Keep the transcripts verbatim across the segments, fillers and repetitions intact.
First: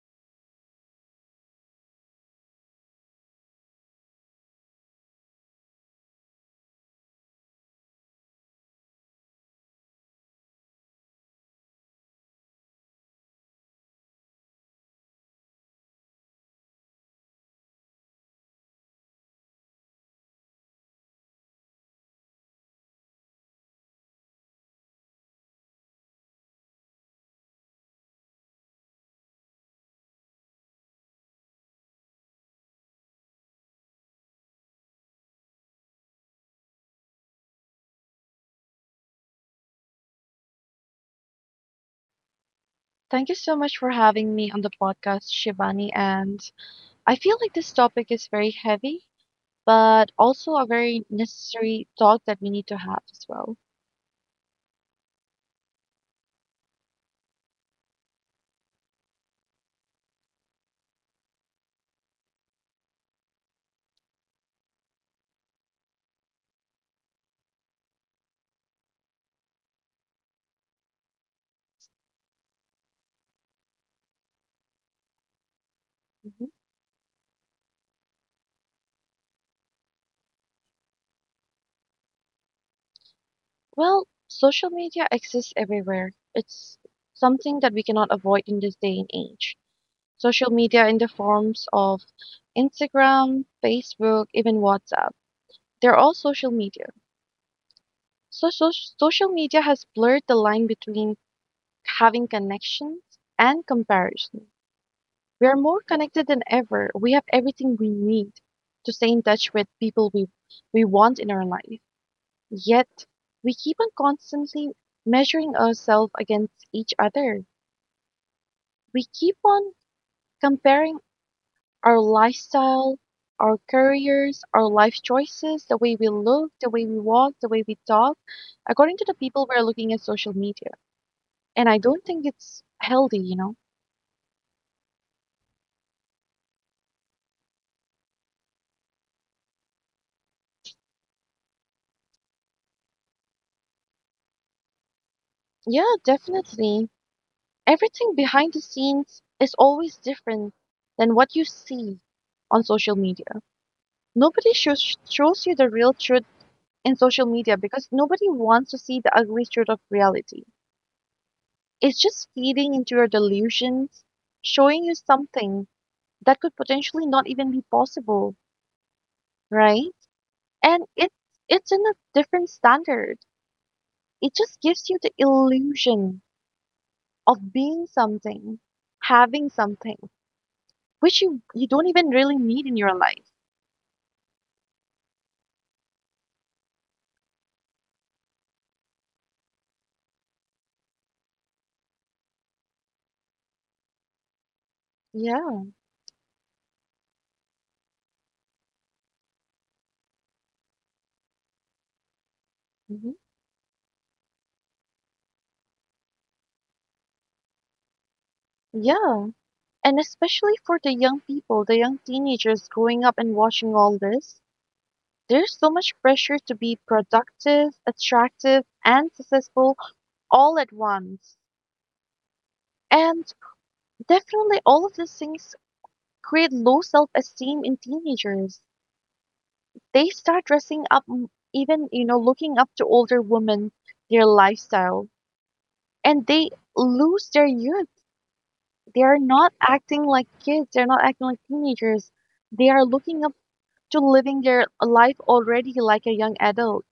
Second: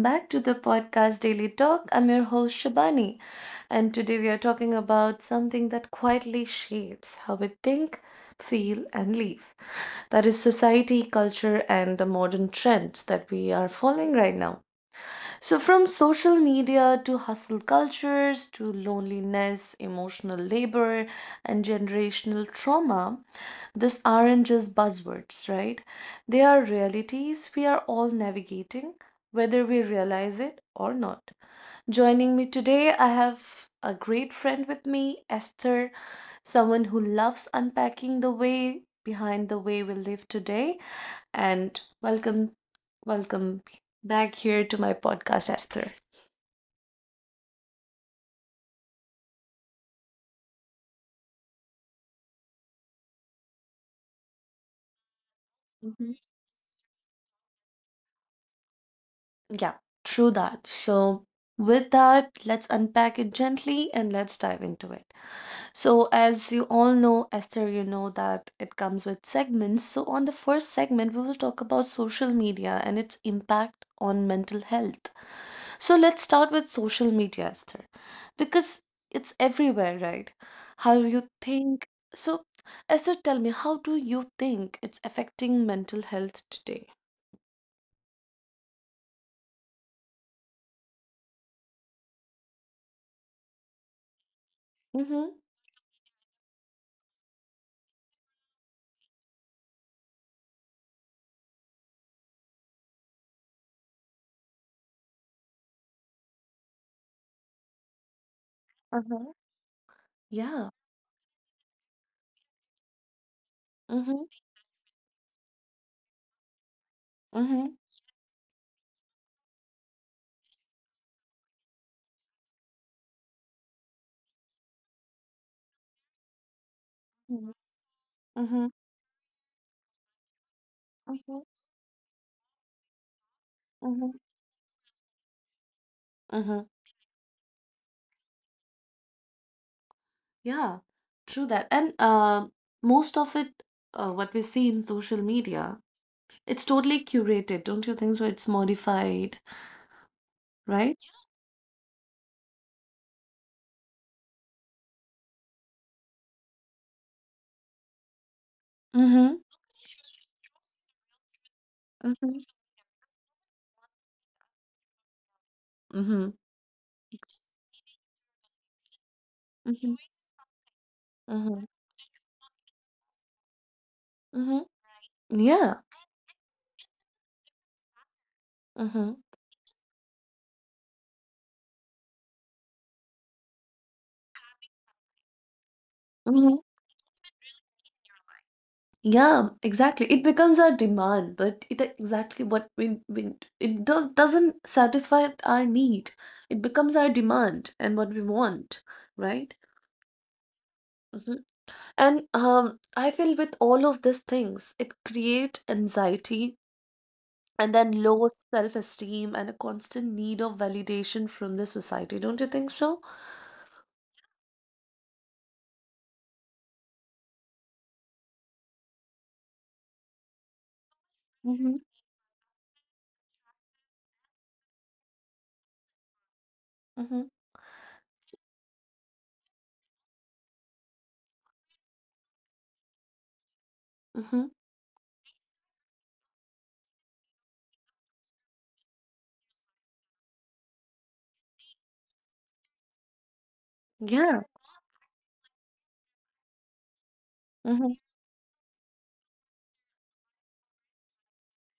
back to the podcast Daily Talk. I'm your host Shabani, and today we are talking about something that quietly shapes how we think, feel, and live. That is society, culture, and the modern trends that we are following right now. So, from social media to hustle cultures to loneliness, emotional labor, and generational trauma, these aren't just buzzwords, right? They are realities we are all navigating, whether we realize it or not. Joining me today, I have a great friend with me, Esther, someone who loves unpacking the way behind the way we live today. And welcome, welcome back here to my podcast, Esther. Thank you so much for having me on the podcast, Shivani. And I feel like this topic is very heavy, but also a very Mhm. necessary talk that we need to have as well. Yeah, true that. So, with that, let's unpack it gently and let's dive into it. So, as you all know, Esther, you know that it comes with segments. So, on the first segment, we will talk about social media and its impact on mental health. So, let's start with social media, Esther, because it's everywhere, right? How you Mhm. think. So, Esther, tell me, how do you think it's affecting mental health today? Well, social media exists everywhere. It's something that we cannot avoid in this day and age. Mm-hmm. Social media in the forms of Instagram, Facebook, even WhatsApp. They're all social media. So, so social media has blurred the line between having connections and Uh-huh. comparison. We are Yeah. more connected than ever. We have everything we need to stay in touch with people we we want in our life. Mhm, Yet we keep on constantly measuring ourselves against each other. We keep on comparing our mhm, lifestyle, our mhm, careers, our life choices, the way we mhm, look, the way we walk, the way we talk, according to the mhm, people we're looking at social media. And mhm. I don't think it's healthy, you know? Yeah, true that. And uh, most of it, uh, what we see in social media, it's totally curated, don't you think so? It's modified, Yeah, right? definitely. Everything behind the scenes is always different than what you see on social media. Nobody Mm-hmm, shows shows you the real truth in social media mm-hmm, because nobody wants to see the ugly truth of reality. mm-hmm, It's just feeding into your delusions, showing you mm-hmm, something that could mm-hmm, potentially not even be possible, mm-hmm. right? And Yeah, it it's in a different standard. mm-hmm, It just gives you the illusion of being something, having something, which you you mm-hmm. don't even really need in your life. Yeah, exactly. It becomes our demand, but it exactly what we, we it does doesn't satisfy our need. It becomes our demand and what we want, right? Yeah. Mhm. And um, I feel with all of these things, it create anxiety and then Hmm. low self-esteem and a constant need of validation from the society. Don't you think so? Yeah. And especially for the young people, the young teenagers growing up and watching all this, there's so much pressure to be Mm-hmm. productive, attractive, and successful all at once. Mm-hmm. And definitely all of these things create low self-esteem in teenagers. Mm-hmm. They start dressing up m- even, you know, looking up to older women, their lifestyle, and they lose their youth. They are not Yeah. acting like kids. They're not acting like teenagers. They are Mm-hmm. looking up to living their life already like a young adult.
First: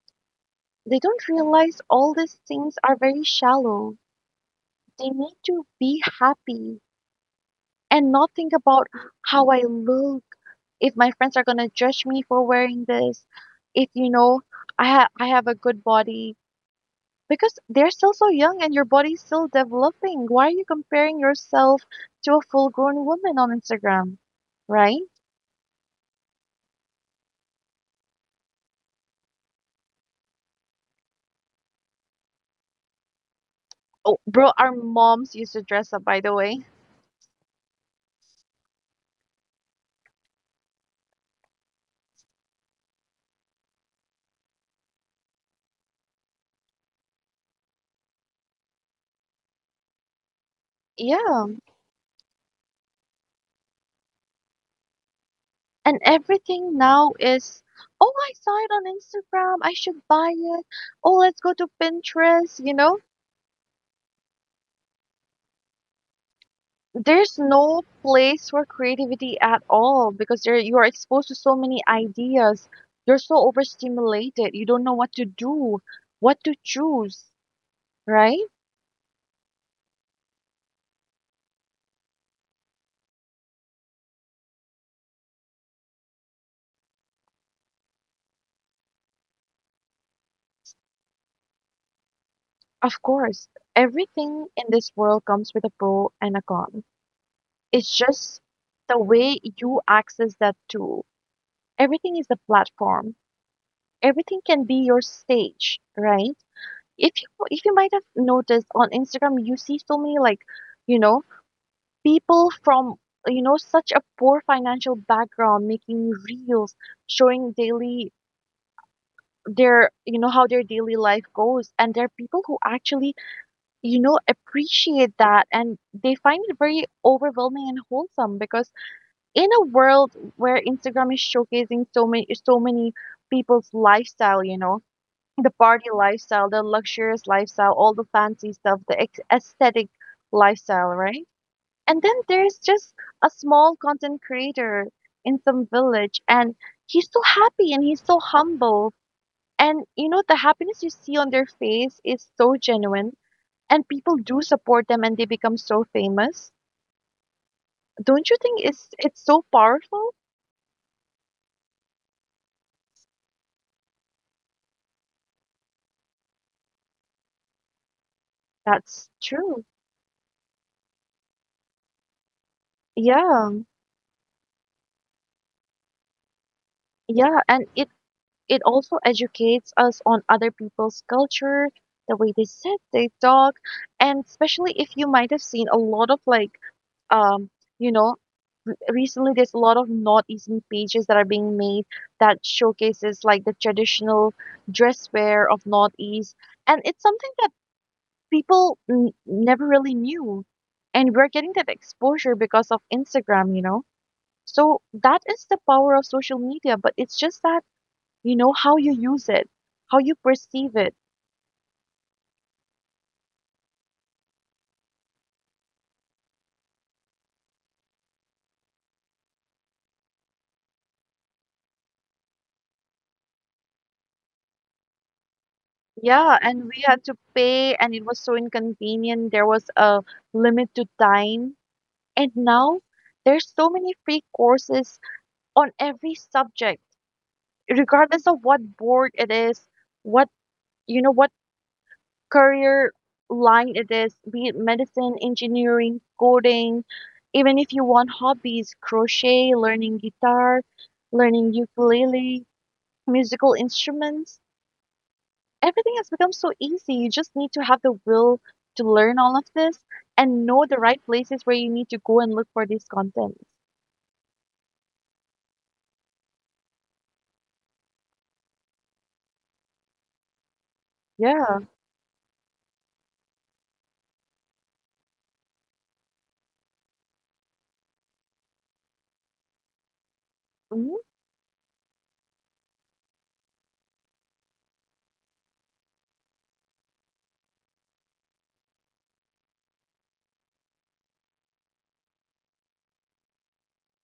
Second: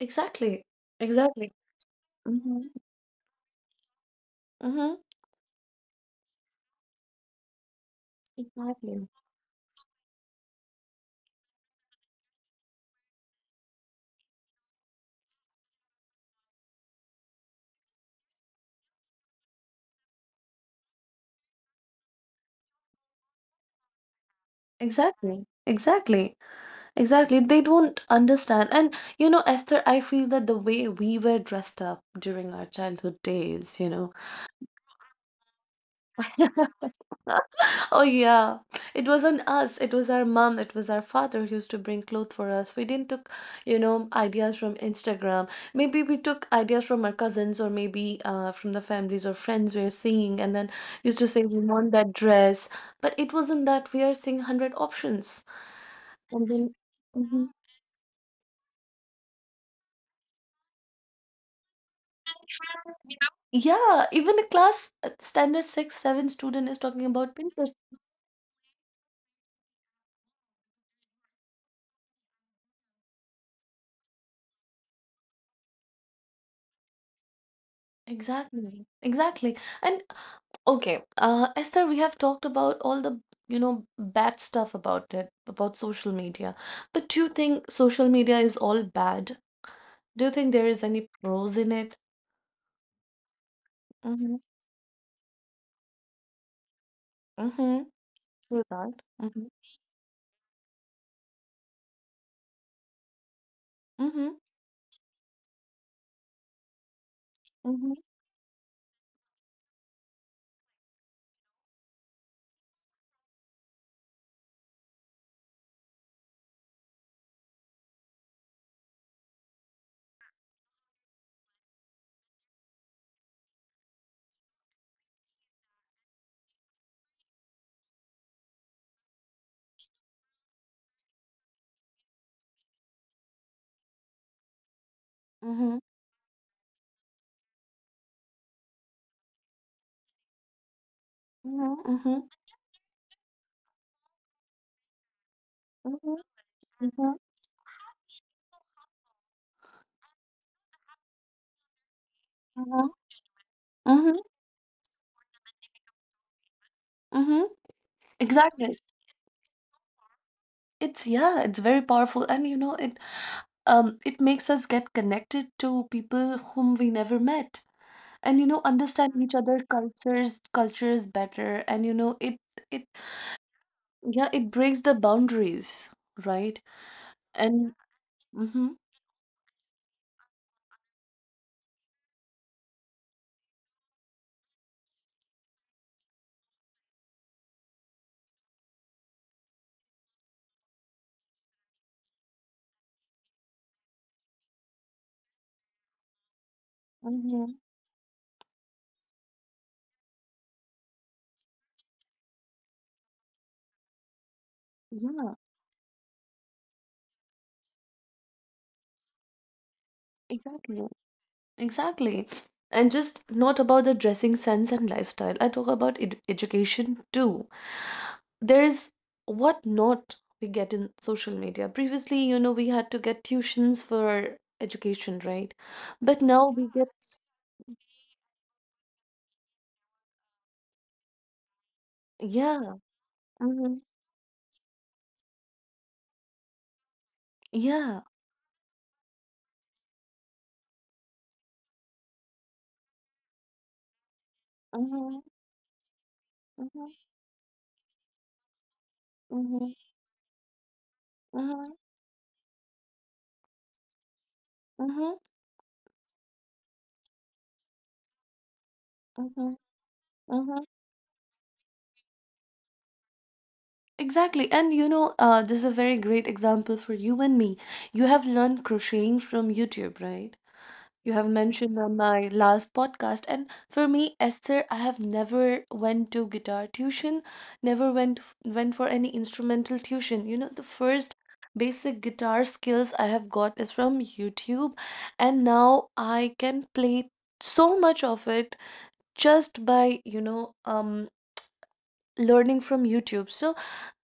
Exactly. They don't Exactly. realize all these Mm-hmm. things are very shallow. Mm-hmm. They need to be happy and not think about Exactly. how I look, if my friends are going to judge me for wearing this, if you know I ha- I have a good body because they're still so young and your body's still developing. Why are you comparing yourself to a full-grown woman on Instagram, right? Exactly. Exactly. Exactly. They don't understand. And you know, Esther, I feel that the way we were dressed up during our childhood days, you know. Oh, bro, our moms used to dress up, by the way. Oh yeah, it wasn't us. It was our mom. It was our father who used to bring clothes for us. We didn't took, you know, ideas from Instagram. Maybe we took ideas from our cousins or maybe uh, from the families or friends we are seeing, and then used to say Yeah, we want that dress. But it wasn't that we are seeing hundred options, and and then. everything now Mhm. is, oh, I saw it on Instagram. I should buy it. Oh, let's go to Pinterest, you know? Yeah, even a class uh, standard six, seven student is talking about There's Pinterest. no place for creativity at all because you're you are exposed to so many ideas. You're so overstimulated. You don't know what to do, what to choose, right? Exactly, exactly. And okay, uh, Esther, we have talked about all the, you know, bad stuff about it, about social media. But do you think social media is all bad? Do you think there is any pros in it? Of course, Mm-hmm. everything in this world comes with a pro and a con. Mm-hmm. It's just True that. the way Mm-hmm. you access that tool, everything is the platform. Mm-hmm. Everything can be your stage, right? If you if you Mm-hmm. might have noticed on Instagram, you see so many, like, you know, people from, you know, such a poor financial background making reels, showing daily their, you know, how their daily life goes, and there are people who actually, you know, appreciate that and they find it very overwhelming and wholesome because in a world where Instagram is showcasing so many so many people's lifestyle, you know, the Mm-hmm. party lifestyle, the luxurious lifestyle, all the fancy stuff, the ex- aesthetic lifestyle, right? Mm-hmm. And then Mm-hmm. there's just a small content creator in some village, and he's Mm-hmm. so happy and he's so humble. And you know, the happiness you see on their face is so Mm-hmm. genuine, and people Mm-hmm. do support them and they become so famous. Mm-hmm. Don't you think Exactly. it's it's so powerful? It's yeah, it's very powerful, and you know, it um, it makes us get connected to people whom we never met, and you know That's understand each other true. cultures cultures better and you know it it Yeah, yeah it breaks the boundaries right yeah, and and it it mm-hmm, also educates us on other people's culture, the way they sit, they talk, and especially if you might have seen a lot of, like, um, you know, recently there's a lot of not easy pages that are being made that showcases like the traditional dress wear of Northeast, and it's something that mm-hmm, people n- never really knew, and we're getting that exposure because of Instagram, you know. So that yeah is the power of social media, but it's just that you know how you use it, how you perceive exactly it. exactly and just not about the dressing sense and lifestyle I talk about ed- education too there's what not we get in social media previously you know we had to get tuitions for education right but Yeah, now and we we get had to pay and it was so inconvenient. There was a limit to time, and yeah now there's so mhm, many free courses on every subject, yeah regardless of what board it is, what, you know, what career line it is, be it medicine, engineering, coding, mhm, even if you want hobbies, crochet, mhm, learning guitar, learning mhm, ukulele, musical instruments. mhm, Everything has become so easy. You just need to have the will to learn all of mhm, this and mhm. know the right places where you need to go and look for these contents. Exactly. And you know, uh, this is a very great example for you and me. You have learned crocheting from YouTube, right? You have Yeah. mentioned on my last podcast. And for me, Esther, I have never went to guitar tuition, never went f- went for any instrumental tuition. You know, the Mhm. first basic guitar skills I have got is from YouTube, and now I can play so much of it just by, you know, um learning from YouTube. So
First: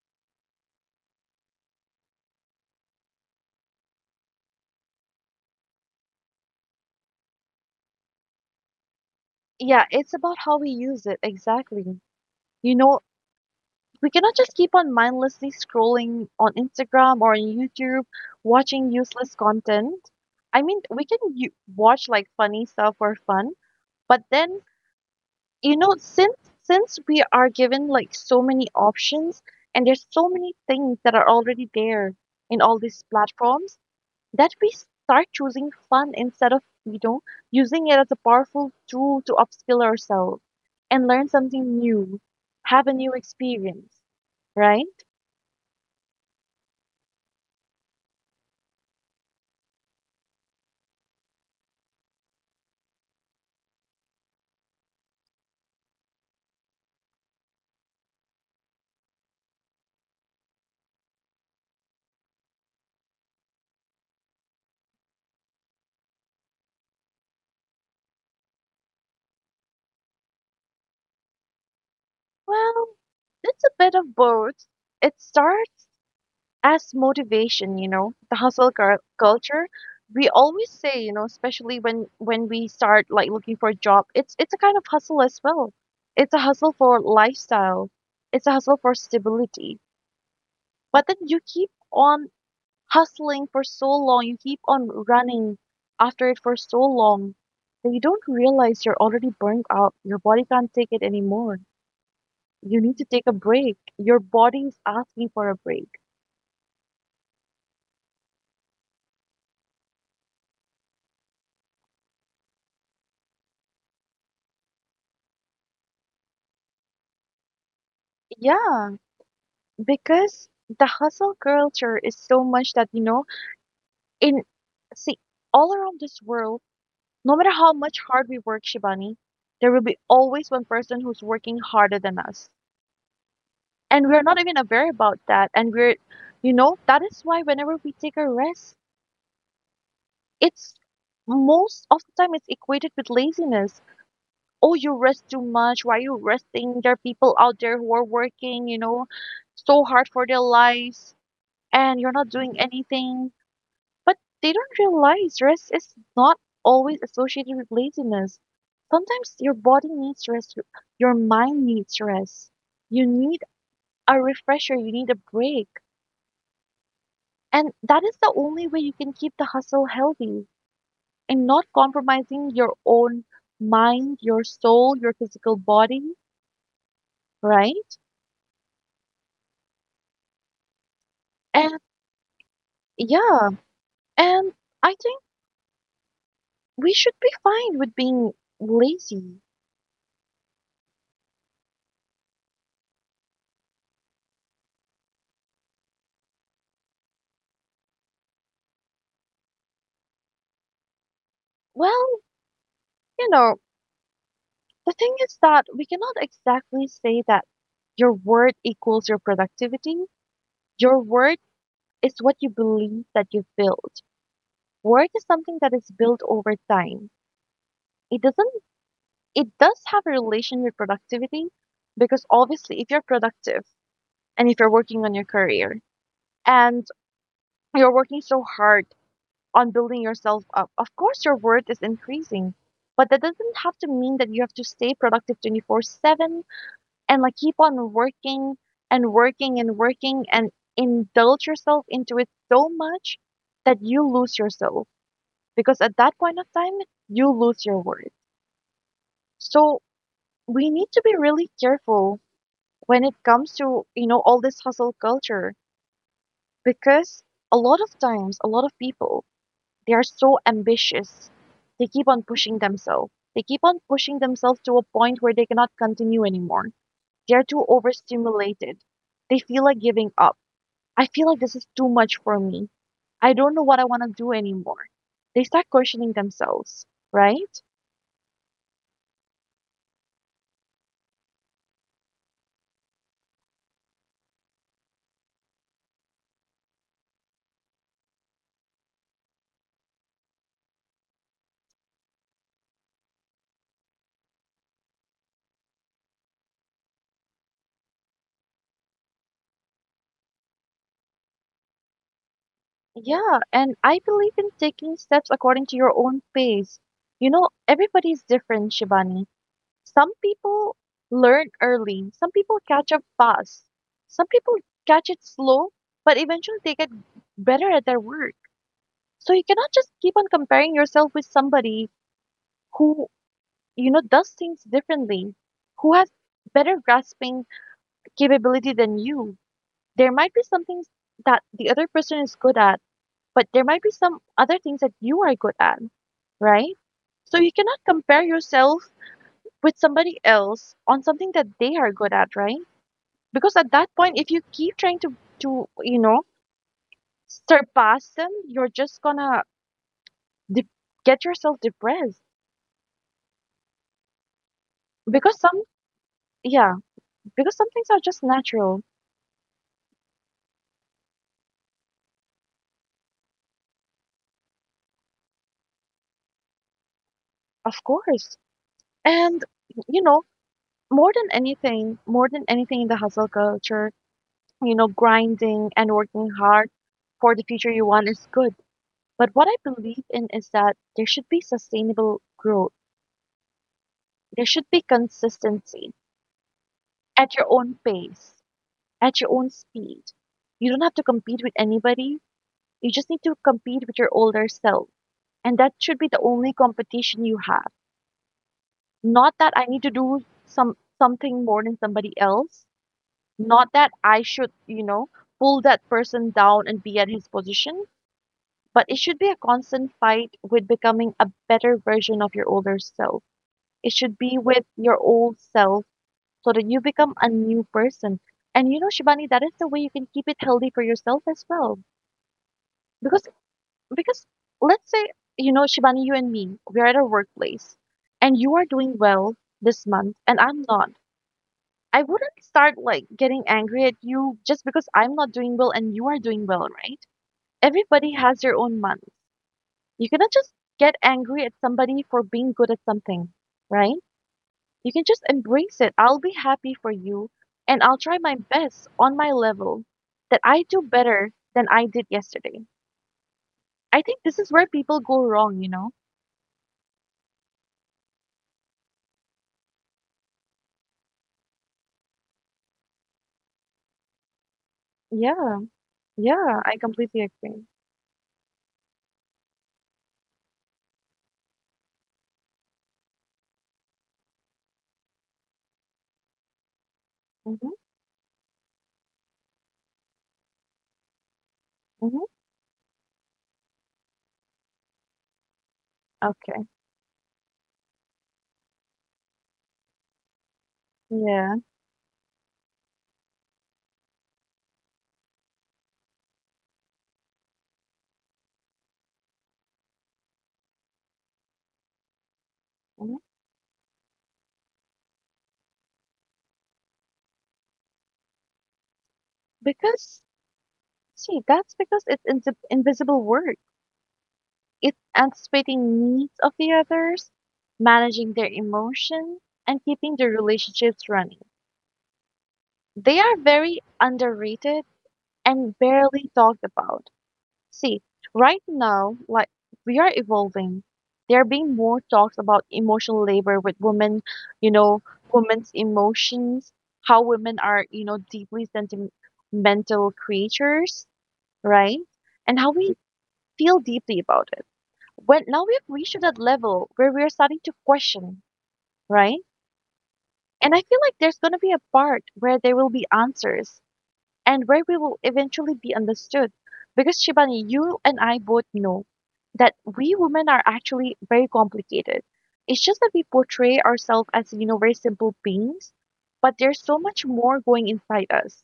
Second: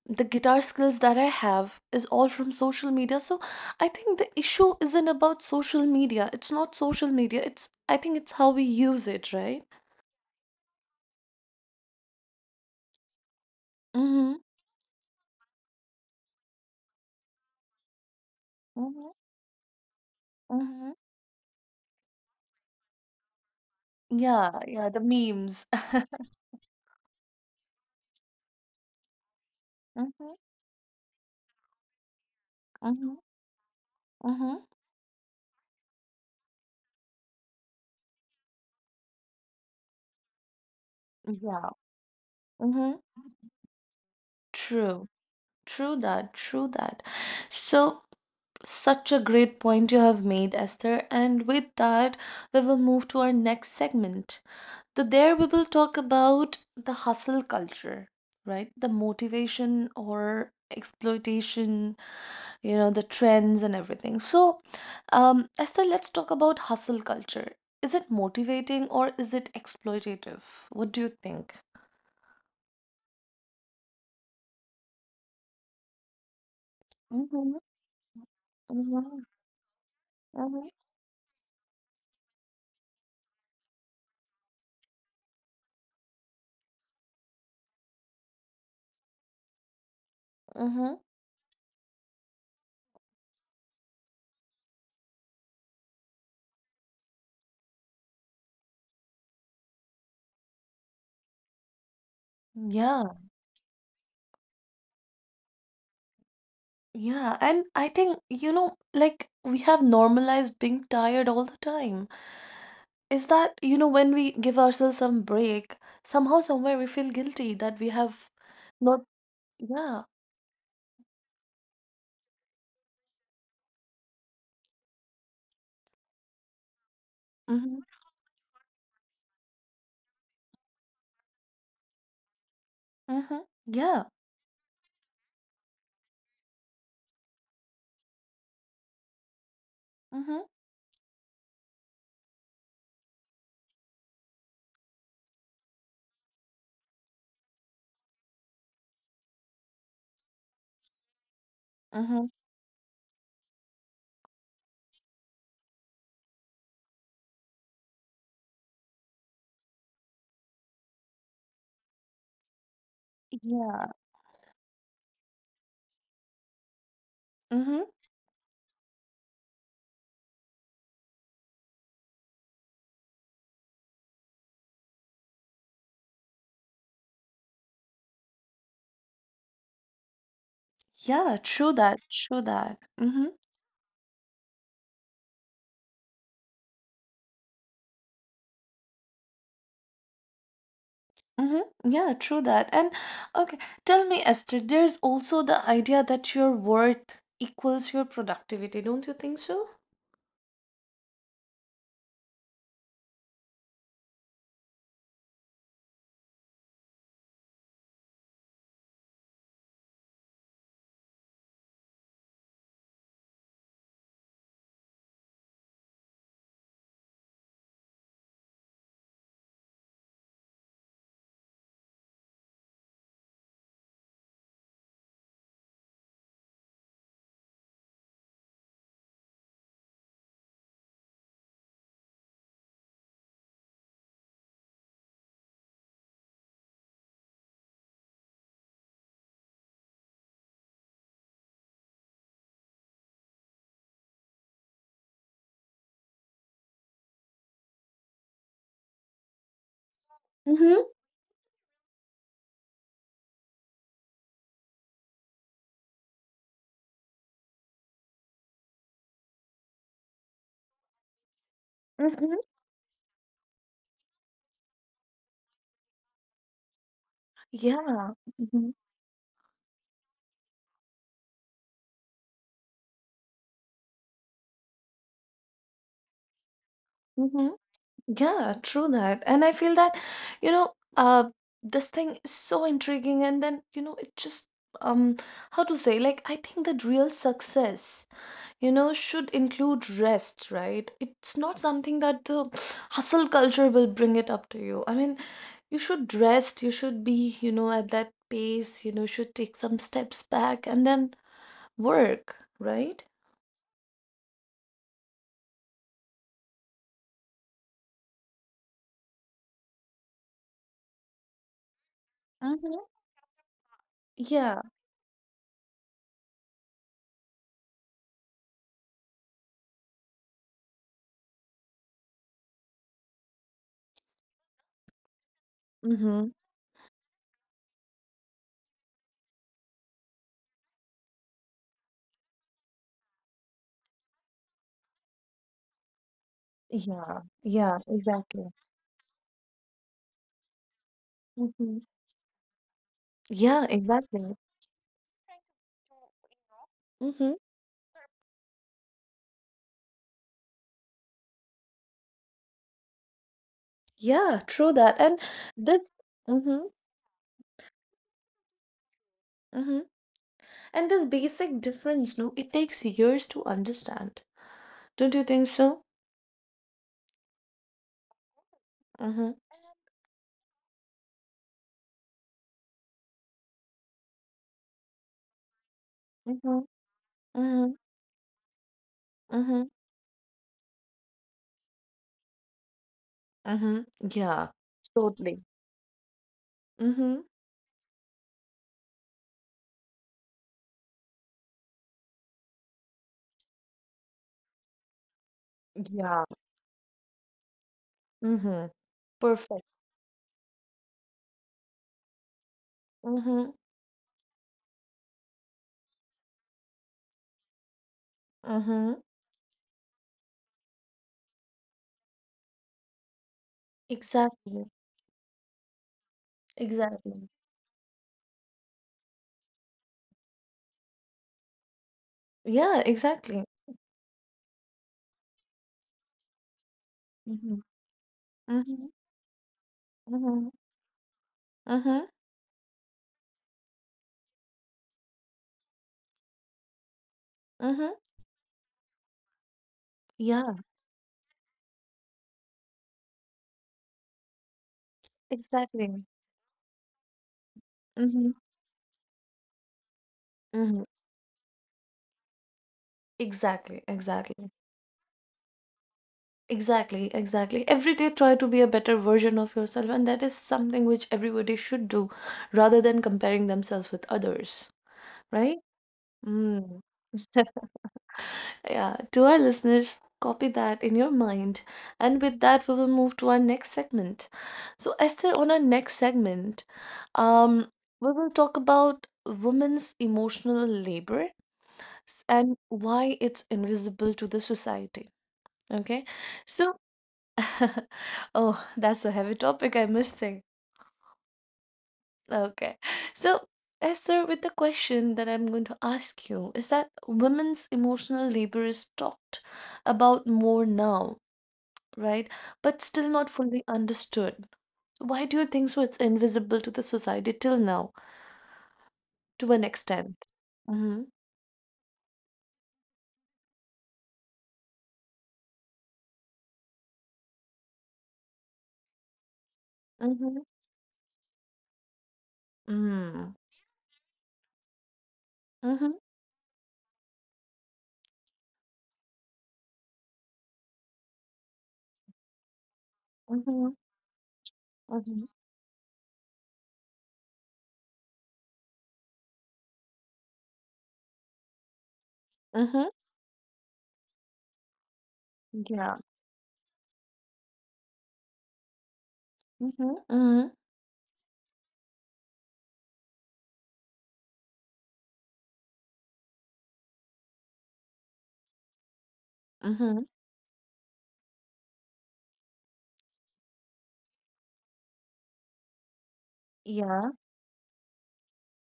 the guitar skills that I have is all from social media. So I think the issue isn't about social media. It's not social media. It's I think it's how we use it, right? Yeah, it's about how we use it. Exactly. You know, we cannot Mm-hmm. just keep on mindlessly scrolling on Instagram or on YouTube, watching Mm-hmm. useless content. I mean, Mm-hmm. we can u- watch like funny stuff for fun, but Yeah, then yeah, the memes. you know, since since we are given like so many options and there's so Mm-hmm. many things that are already there in all these Mm-hmm. platforms that Mm-hmm. we start choosing fun instead of, you know, using it as a powerful tool to upskill ourselves and learn Yeah. something new, have a Mm-hmm. new experience, right? True. True that. True that. So such a great point you have made, Esther. And with that, we will move to our next segment. So there we will talk about the hustle culture, right? The motivation or exploitation, you know, the trends and everything. So, um, Esther, let's talk about hustle culture. Is it motivating or is it exploitative? What do you think? Well, it's a bit of both. It starts as Mm-hmm, motivation, you know, the hustle cur- mm-hmm, culture. We mm-hmm, always say, you know, especially when when we start like looking for a job, it's it's a kind of hustle as well. It's a hustle for lifestyle, it's a hustle for stability. mm-hmm. But then you keep on hustling for so long, you keep on running after it for so long, that you don't realize you're already burnt out, your body can't take it anymore. You need to Yeah, take a break, your body's asking for a break. yeah. And I think, you know, like we have normalized being tired all the time. Is that you know when we give ourselves some break somehow somewhere we feel guilty that we have Yeah, not yeah because the hustle culture is so much that, you know, in, see, all around this world, no matter how much mm-hmm, hard we work, Shibani, there will be always one person who's working harder than us, mm-hmm, yeah and we're not even aware about that, and we're, you know, that is why whenever we take a rest, mm-hmm, it's most of the time it's equated with laziness. Oh, you rest too much, why are you resting, there are people out there who are working, you know, so hard for their lives, and mm-hmm, you're not doing anything. But they don't realize rest is not always associated with laziness. Sometimes your body needs rest, your your mind needs rest. You need yeah a refresher, you need a break. And mm-hmm, that is the only way you can keep the hustle healthy and not compromising your own mind, your soul, your physical body, right? yeah true And that true that mm-hmm, yeah, and I think we should be fine with being lazy. mm-hmm, yeah true that and okay tell me Esther there's also the idea that your worth equals your productivity don't you think so Well, you know, the thing is that we cannot exactly say that your word equals your productivity. Your word is what you believe that you build. Work is something that is built over time. It doesn't, it does have a relation with productivity because obviously if you're productive and if you're working on your career and you're working so hard on building yourself up, of course your worth is increasing. But that doesn't have to mean that you have to stay productive twenty-four seven and like keep on working and working and working and indulge yourself into it so much that you lose yourself, because at that point of time you lose your worth. So we mm-hmm, need to be really careful when it comes to, you know, all this hustle culture, because a lot of times a lot of people, they are so ambitious, they keep on mm-hmm, pushing themselves they keep on pushing themselves to a point where they cannot continue anymore. They're too yeah mm-hmm, overstimulated, they feel like giving up. I feel like this is too much for me. I don't know what I want to do anymore. They start questioning themselves, mm-hmm. right? Yeah, true that. And I feel that, you know, uh, this thing is so intriguing, and then, you know, it just, um, how to say, like, I think that real success, you know, should include rest, right? It's not something that the hustle culture will bring it up to you. I mean, you should rest, you should be, you know, at that pace, you know, should take some steps back and then work, right? Yeah, and I believe in taking steps according to your own pace. You know, everybody's different, Shivani. Some people learn early, some people catch Hmm. up fast, some people Yeah. catch it slow, but eventually they get better at their work. So you cannot just keep on comparing yourself with somebody who, you know, does things differently, who has Mm-hmm. better grasping capability than you. There might be some things that the other person is good at, but there might be some other things that you are good at, right? Yeah. So you cannot Yeah, compare exactly. yourself with somebody else on something that they Mm-hmm. are good at, right? Because Yeah, at that point, if exactly. you keep trying to, to you know, Mm-hmm. surpass them, you're just gonna de- get yourself depressed. Yeah, true that. And Because some, this, mm-hmm, yeah, because some things are just natural, mm-hmm. And this basic difference, no, it takes years to understand. Don't you think so? of course. Mm-hmm, And, you know, more than anything, more than anything in the hustle culture, you know, grinding and working mm-hmm, hard for the future mm-hmm, you want is good. But what I mm-hmm, believe in is that there should be sustainable growth. mm-hmm. There Yeah, should be totally. consistency Mm-hmm. at your own pace, at your own speed. You don't have to compete with anybody. You just need to compete with your older self. And that should be the Yeah. only competition you have. Mm-hmm. Not that Perfect. I need to do some something more than somebody else. Mm-hmm, Not that I should, you know, pull that person down and be at his position, but mm-hmm. it should be a constant fight with becoming a better version of your older self. It should be with Exactly. your old self so that you become a Exactly. new person. And you know, Shivani, that is the way you can keep it healthy for yourself as well. Yeah, Because exactly. because let's say, you know, Shivani, you and me, we're at a Mm-hmm, workplace and you are mm-hmm, doing well this month and mm-hmm, I'm not. I mm-hmm, wouldn't start like getting angry at you just because I'm not doing well and you are doing well, right? mm-hmm. Everybody has their own month. You cannot just Yeah, get angry at somebody for being good at something, right? You can just embrace it. exactly. I'll be happy for you and I'll try Mm-hmm, my best on my level that I mm-hmm. do better than I did yesterday. Exactly, I think this exactly. is where people go wrong, you know? Exactly, exactly. Every day, try to be a better version of yourself, and that is something which everybody should do rather than comparing themselves with others, right? Yeah, yeah, I Mm. completely agree. Yeah, to our listeners, copy that in your mind. And with that, we will move to our next segment. So, Esther, on our next segment, Mm-hmm, um, we will talk about women's emotional labor mm-hmm. s- and why it's invisible to the society. Okay, Okay, so oh, that's a heavy topic. I am missing. yeah. Okay. So, Esther, with the question that I'm going to ask you is that women's emotional labor is talked about more now, right? But still Mhm. not fully understood. Why do you think so? It's invisible to the society till now, to an Because extent. Mm-hmm. see, that's because it's insi- invisible work. It's anticipating needs of the others, managing their emotions, and keeping the Mm-hmm. relationships running. They Mm. are very underrated and Mm-hmm. barely talked about. See, right now, like we are evolving. There are being more talks about emotional labor Mm-hmm. with women, you know, Mm-hmm. women's emotions, how women are, you know, deeply sentimental creatures, right? And how Mm-hmm. we feel deeply about it. When now we've Yeah. reached that level where we're starting to question, right? Mm-hmm. Mm-hmm. And I feel like there's going to be a part where there will be answers and where we will eventually be understood. Because Shibani, you and I both know that Mm-hmm. we women are actually very complicated. It's just that we portray ourselves as, you know, very simple beings, but there's so Yeah. much more going inside us,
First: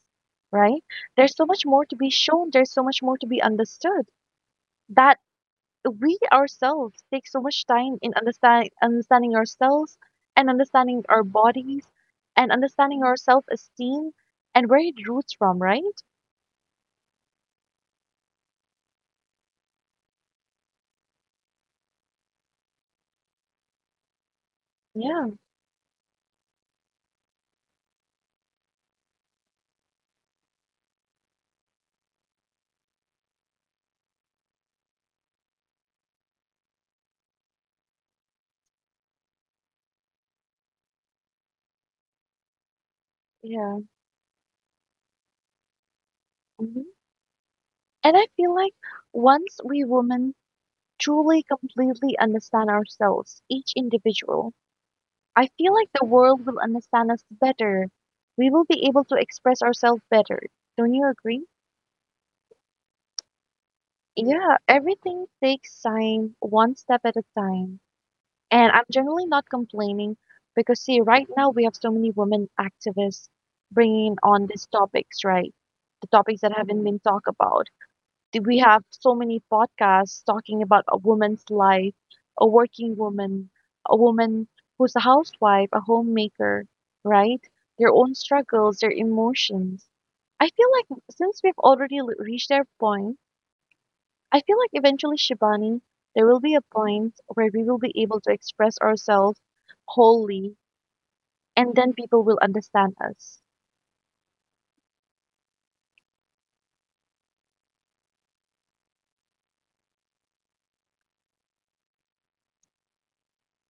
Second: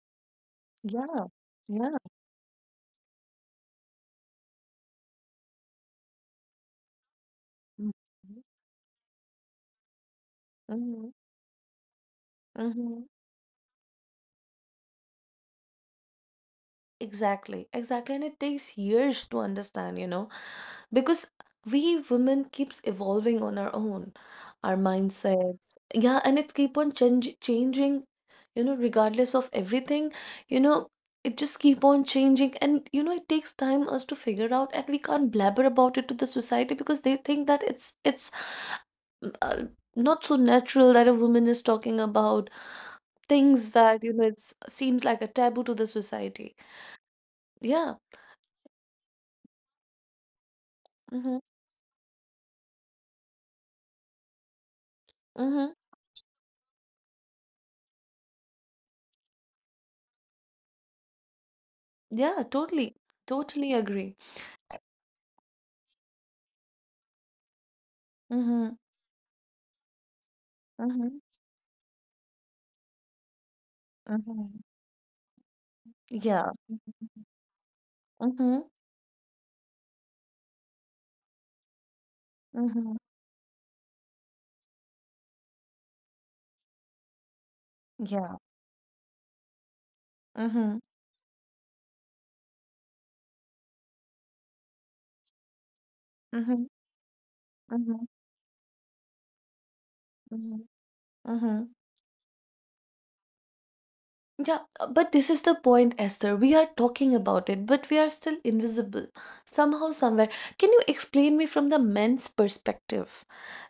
right? Yeah. There's so much more Yeah. to be shown, there's so much more to be understood that we ourselves take so much time in Mm-hmm. understand, understanding ourselves and understanding Mm-hmm. our bodies and understanding Mm-hmm. our self esteem and where it roots from, right? Exactly. Exactly. And it takes years to understand, you know, because we women keeps evolving on our own, our Yeah, mindsets. Yeah, and it keep on change changing, you know, regardless of everything, you know, it just keep on changing. And you know, it takes time us to figure out, and we can't blabber about it to the society because they think that it's it's mm, uh, not so natural that a woman is talking about things yeah. that, you know, it seems like a taboo to the society. Hmm. Yeah. And I feel like once we women Mhm. truly, completely understand ourselves, each individual, I Mhm. feel like the world will understand us better. We will be able to express ourselves better. Don't you agree? Yeah, totally. Totally agree. Yeah, everything takes time, one step at a time. And Mhm. I'm generally not complaining because, see, Mhm. right now we have so many women activists bringing on Mhm. these topics, right? The topics Yeah. that haven't been talked about. The- We Mhm. have so many podcasts talking about a woman's life, a Mhm. working woman, a woman who's a housewife, a homemaker, right? Their own Yeah. struggles, their emotions. I feel Mhm. like since we've already l- reached that point I feel like eventually, Shivani, there will be a Mhm. point where we will be Mhm. able to express ourselves wholly, Mhm. Mhm. and then people will understand us. Yeah, uh, but this is the point, Esther. We are talking about it, but we are still invisible somehow, somewhere. Can you explain me from the men's perspective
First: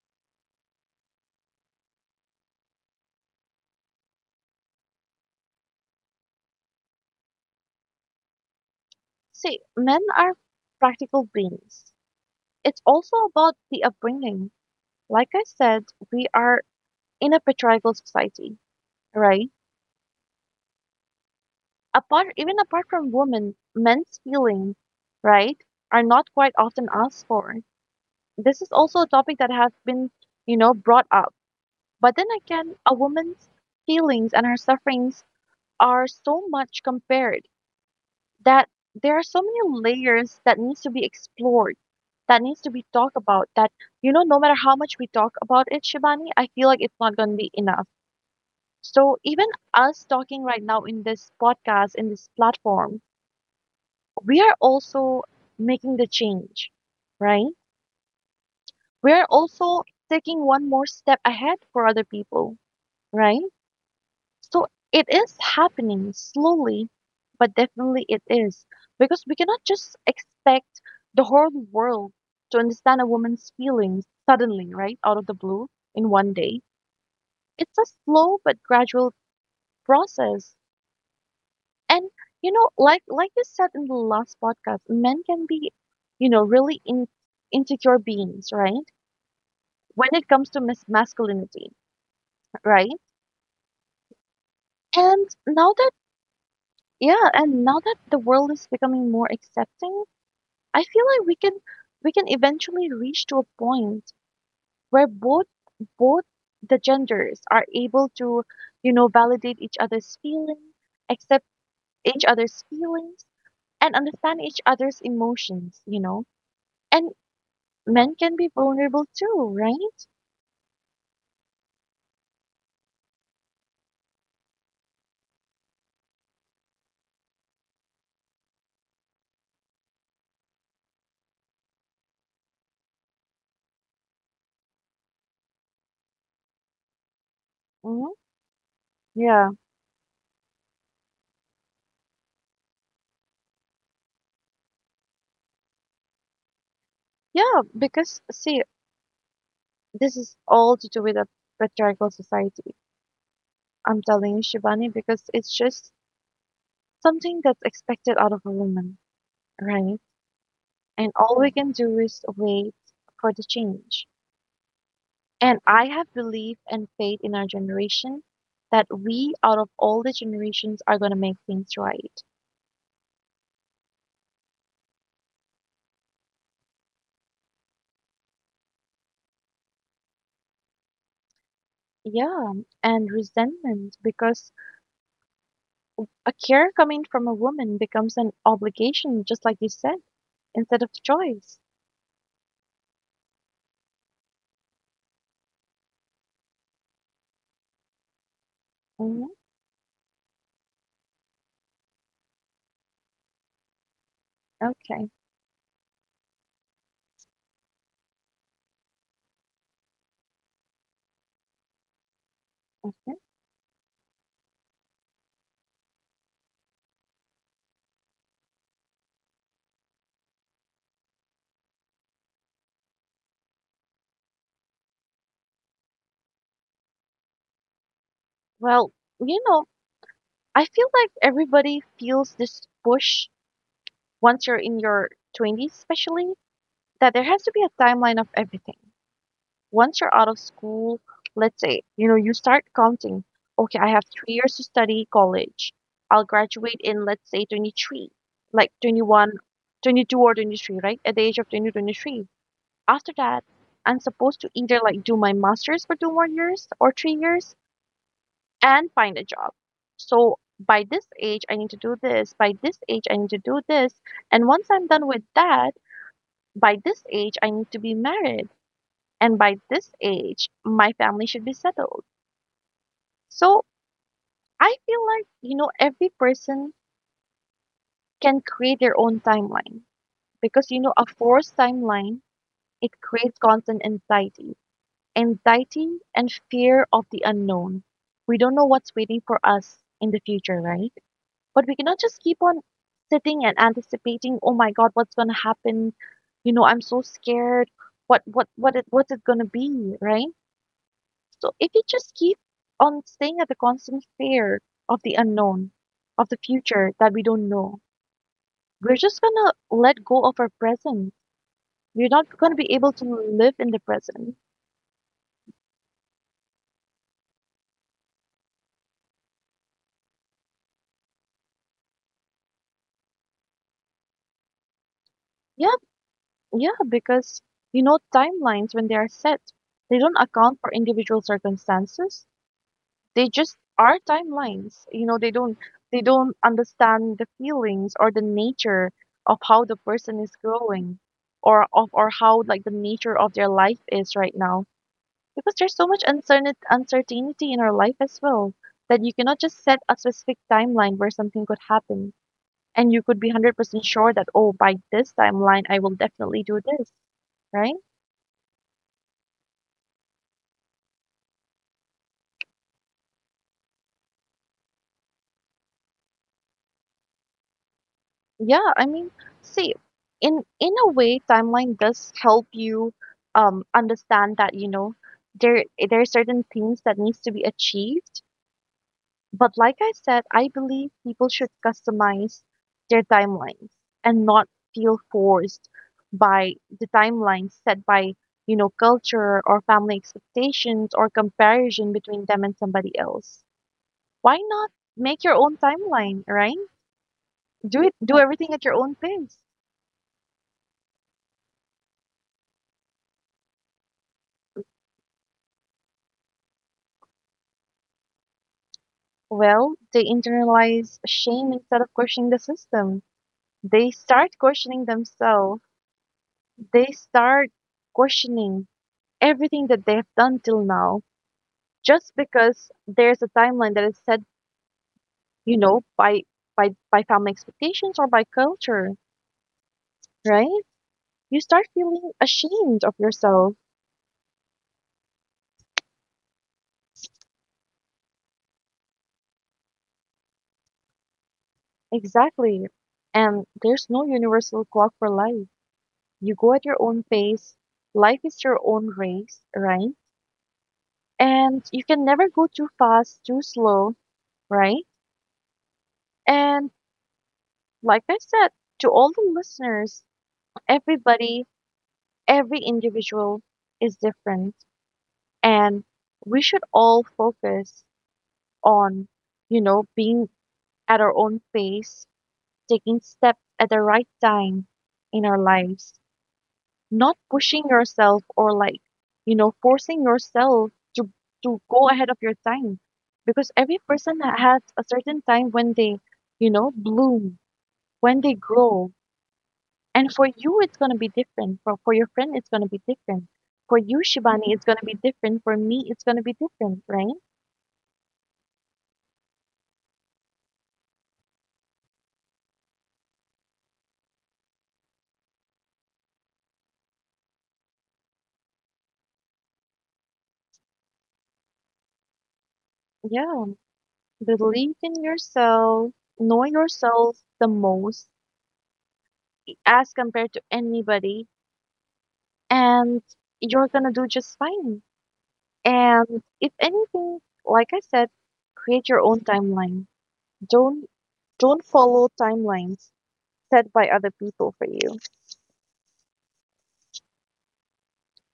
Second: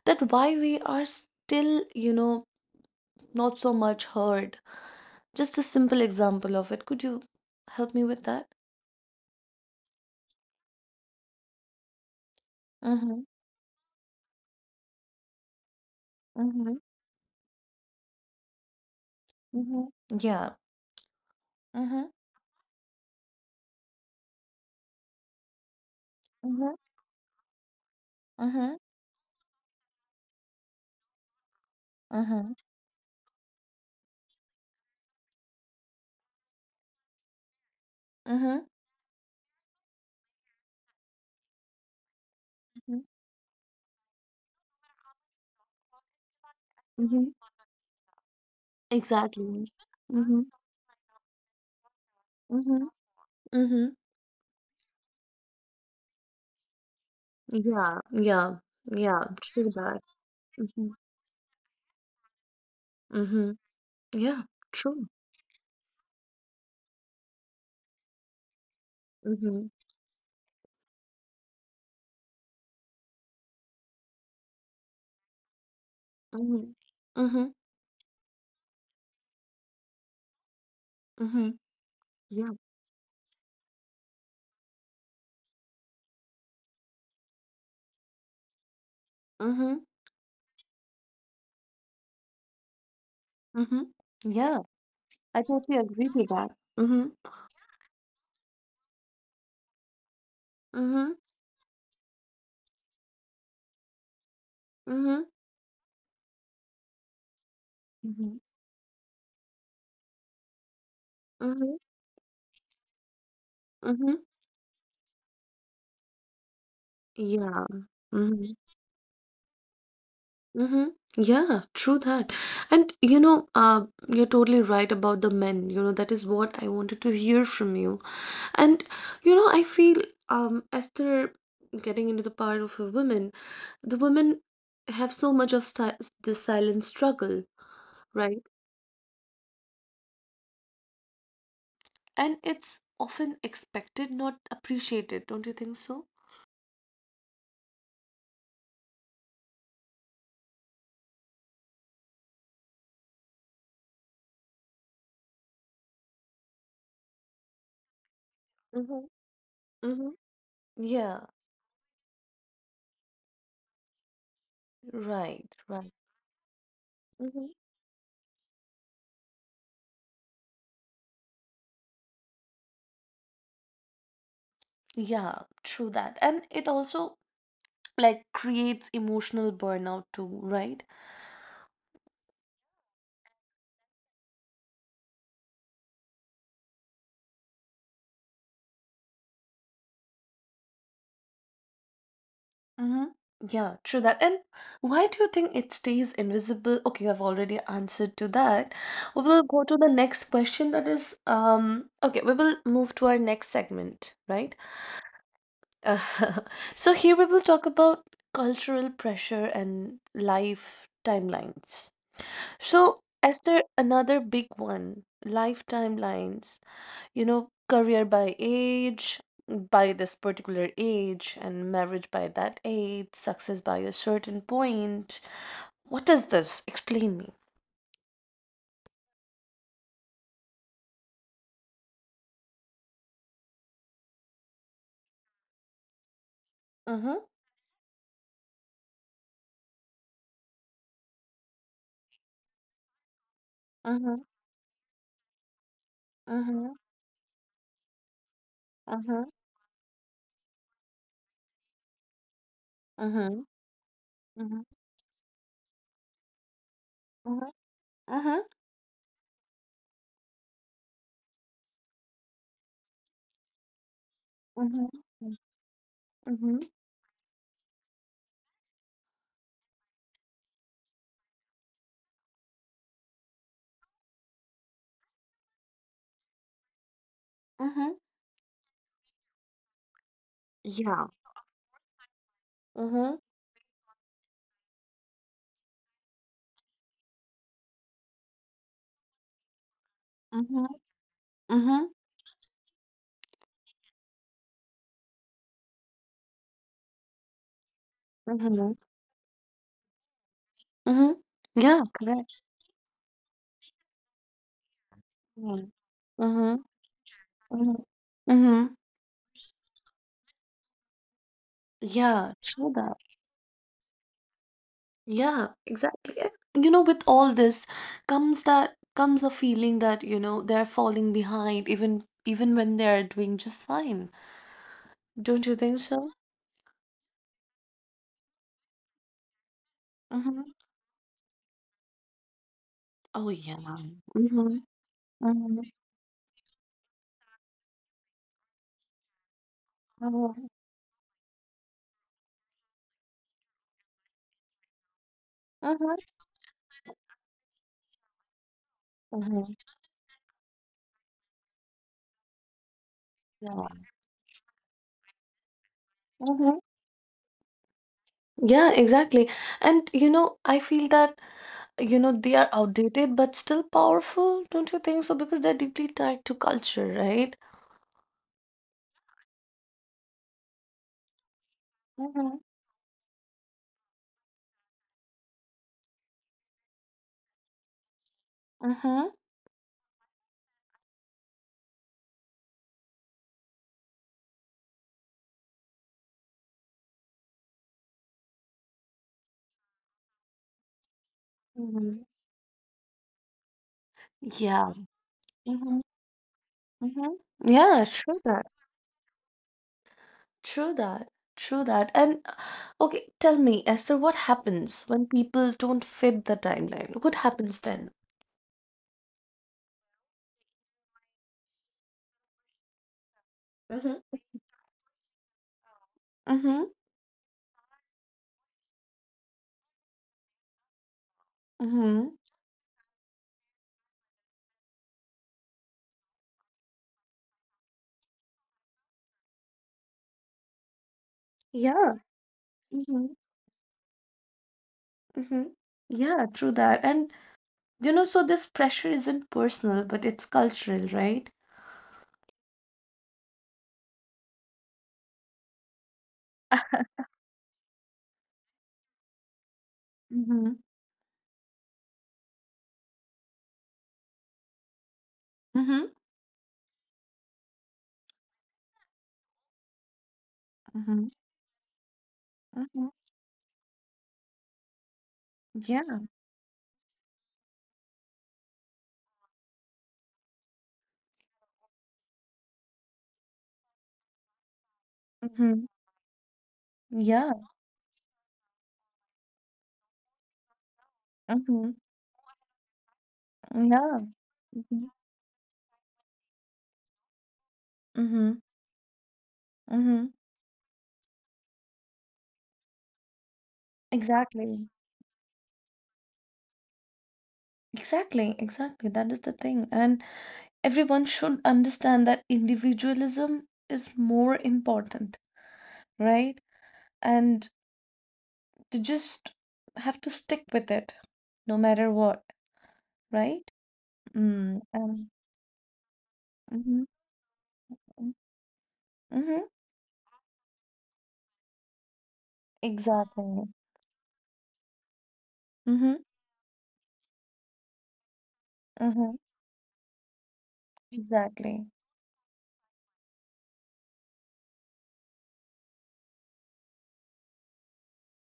that why we are still, you know, not so much heard? Just a simple example of it. Could you help me with that? See, men are practical beings. It's also Mm-hmm. about the upbringing. Like I said, we are Мгм, in a patriarchal society, right? мгм. Yeah. Mhm, Apart, even apart from women, men's feelings, right, are not quite mhm, often asked for. This is mhm, also a topic that has been, you know, brought up. But then mhm, again, a woman's feelings and her sufferings are so much compared mhm, that there are so many layers that needs to be explored, that needs to be mhm, talked about. That you know, no matter how much we talk about it, Shivani, I feel like it's not mhm. going to be enough. So even Exactly. us talking Mhm, right now in this podcast, in this mhm, platform, mhm. we are also making the change, right? Yeah, yeah, We yeah. are True also that. taking one more Mhm, step ahead for other people, right? mhm. Yeah, So it true. is happening slowly, but definitely it is. Because we cannot Mhm, just expect the whole world to understand a woman's feelings suddenly, right? Out of the blue in one day. mhm, mhm, It's a slow but gradual process. mhm. And you Yeah. know, like like you said in the last podcast, men can be, you know, really in, insecure beings, right? Mhm, When it comes to mis- masculinity, right? mhm. Yeah. And I now totally that agree with that. Mhm, yeah, and now that the world is becoming more accepting, I feel mhm, like we can we can eventually reach to a point where mhm, both both the genders are able mhm, to, you know, validate each other's feelings, accept mhm, each other's feelings, and mhm. understand each other's emotions, you know. And Yeah. men can Mhm. be vulnerable too, right? Mm-hmm. Yeah, true that. And you know, uh, you're totally right about the men. You know, that is what I wanted to hear from you. And you know, I feel um, as they're getting into the part of a woman, the women have so much of sti- this silent struggle, Hmm. right? Yeah. And it's often expected, not appreciated. Don't you think so? Yeah, because see, this is all to do with a patriarchal society. I'm telling you, Shivani, because it's just something that's expected out of a woman, Mm-hmm. right? Mm-hmm. And Yeah, all we can do is wait for the change. right, And I right. have belief and faith in Mm-hmm. our generation that we, out of all the generations, are going to make things right. Yeah, true that. And it also like creates emotional burnout too, right? Yeah, and resentment because a care coming from a woman becomes an obligation, just like you said, instead of choice. Hmm. Yeah, true that. And why do you think it stays invisible? Okay, I've already answered to that. We Hmm. will go to the next question that is um okay, we will move to our next segment, right? Okay. Uh, so here we will talk about cultural pressure and life timelines. So, Okay. Esther, another big one, life timelines. You know, career by age, mm, by this particular age, and marriage by that age, success by a certain point. What is this? Explain me. Well, you know, I feel like everybody feels this push once you're in your twenties, especially, that Mm-hmm. there has to be a timeline of everything once you're out of school, let's say, you know, you start counting, okay, I have Mm-hmm. three years to study college. I'll Mm-hmm. graduate in, let's say, twenty-three, like Mm-hmm. twenty-one, twenty-two or twenty-three, right? At the age of twenty, twenty-three. After Mm-hmm. that, I'm supposed to Mm-hmm. either like do my master's for two more years or three Mm-hmm. years and find a job. So by this age, I need to do this. By this age, I need to do this. And once I'm Mm-hmm. done with that, Mm-hmm. by this age, I need to be married and by this age my family should be settled. So I feel like you know every person Mm-hmm. can create their own timeline because you know a Yeah. forced timeline, it Mm-hmm. creates constant anxiety anxiety and fear of the unknown. We don't know what's waiting for us in the future, Mm-hmm. right? But we Mm-hmm. cannot just keep on sitting and anticipating, oh my god, what's going to happen, you know, I'm so scared, what what Mm-hmm. what it, what's it going to be, right? Mm-hmm. So if you Yeah, just keep correct. on staying at the constant fear of the Mm-hmm. unknown, of the Mm-hmm. future that we don't know, Mm-hmm. we're just gonna let go of our present. We're Yeah, not gonna true be able that. to live in the present. Yeah, exactly. And, you know, with all this comes that comes a feeling that, you know, they're falling behind even even when they're doing just fine. Don't you Yeah, think so? yeah, because you know timelines when they are set, they don't Mm-hmm. account for individual circumstances. They Oh just yeah. are Mm-hmm. timelines. You know, they don't Mm-hmm. they don't understand the feelings or the nature of how the person is Mm-hmm. growing or of or how like the nature of their life is right now. Because there's so much uncertain uncertainty in our life as well that you cannot Mm-hmm. just set a specific timeline where something could happen and you could be Yeah. one hundred percent sure that oh by this timeline I will definitely Mm-hmm. do this, right? Yeah, exactly. And you know, I feel that, you know, they are outdated but still powerful, don't you think so? Because they're deeply tied to culture, right? Yeah, I mean, see, in in a way, timeline does Mm-hmm. help you um understand that, you know, there there are certain things that needs to be achieved. Mm-hmm. But like I said, I believe people should customize their timelines and not feel forced by the timelines set by, you know, culture or family expectations or comparison Mm-hmm. between them and somebody else. Why not Yeah. make your own timeline, right? Mhm. Do Yeah, it, do true that. everything at your own pace. True that. True that. And uh, okay, tell me, Esther, what happens when people don't fit the timeline? What happens then? Well, they internalize shame instead of questioning the system. They Hmm. start questioning themselves. Mm-hmm. They start questioning everything that they have done till now, Mm-hmm. just because there's a timeline that is set, you know, by by by family expectations or by culture, right? You start Yeah. feeling ashamed of Mm-hmm. yourself. Mm-hmm. Yeah, true that. And you know, so this pressure isn't personal, but it's cultural, right? Exactly. And there's no universal clock for life. You go at your own pace. Life is your own race, right? Mm-hmm. And you can never go too fast, too slow, right? Mm-hmm. And like I said, to all the listeners, Mm-hmm. everybody, every Mm-hmm. individual is different. And Yeah. we should all focus on, you know, being at our own pace, taking steps at the right time in our Mm-hmm. lives. Not Yeah. pushing yourself or like you know forcing yourself to to Mm-hmm. go ahead of your time because every Yeah. person ha- has a Mm-hmm. certain time when they you know bloom, when Mm-hmm. they grow, Mm-hmm. and for you it's going to be different, for, for your friend it's going to be different, for you Shibani it's Exactly. going to be different, for me it's going to be different, right? Exactly, exactly. That is the thing. And everyone should understand that individualism is more important, right? And to just have to stick with it no matter what, Yeah, right? Mm, believe in um, yourself, know mm-hmm, yourself the most mm-hmm, mm-hmm, as compared to anybody, and exactly. you're going to do just fine. Mm-hmm, And if anything, like I said, create your mm-hmm, own timeline. Don't don't exactly. follow timelines set by other people for you,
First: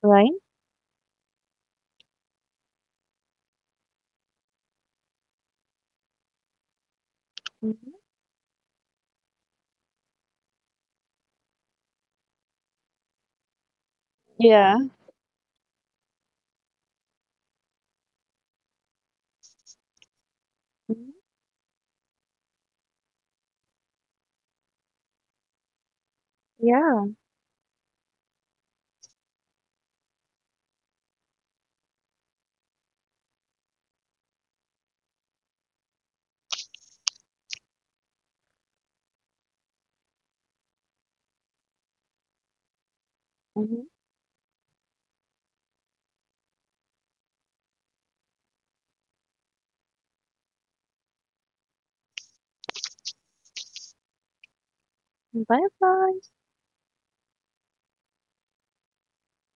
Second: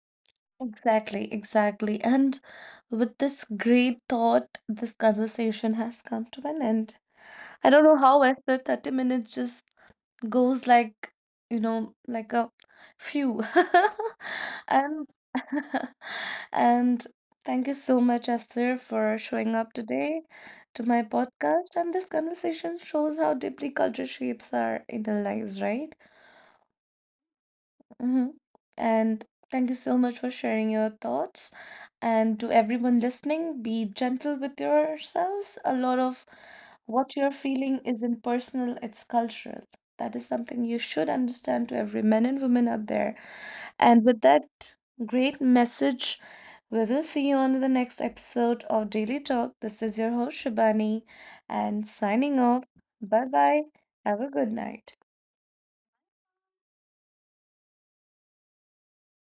right? Exactly, exactly. And with this great thought, this conversation has come to an end. I don't Mhm. know how after thirty minutes just goes like you know like a few Yeah. and and thank you so much Esther for showing up today to my Mhm. podcast and this conversation shows how deeply culture shapes our inner lives right. Yeah. Mm-hmm. And thank you so much for sharing your thoughts. And to everyone listening, be gentle with yourselves. A lot of what you're feeling isn't personal, it's cultural. That is something you should understand to every man and woman out there. Hmm. And with that great message, we will see you on the next episode of Daily Talk. This is your host, Shibani, and signing off. Bye bye. Have a good night. Bye bye.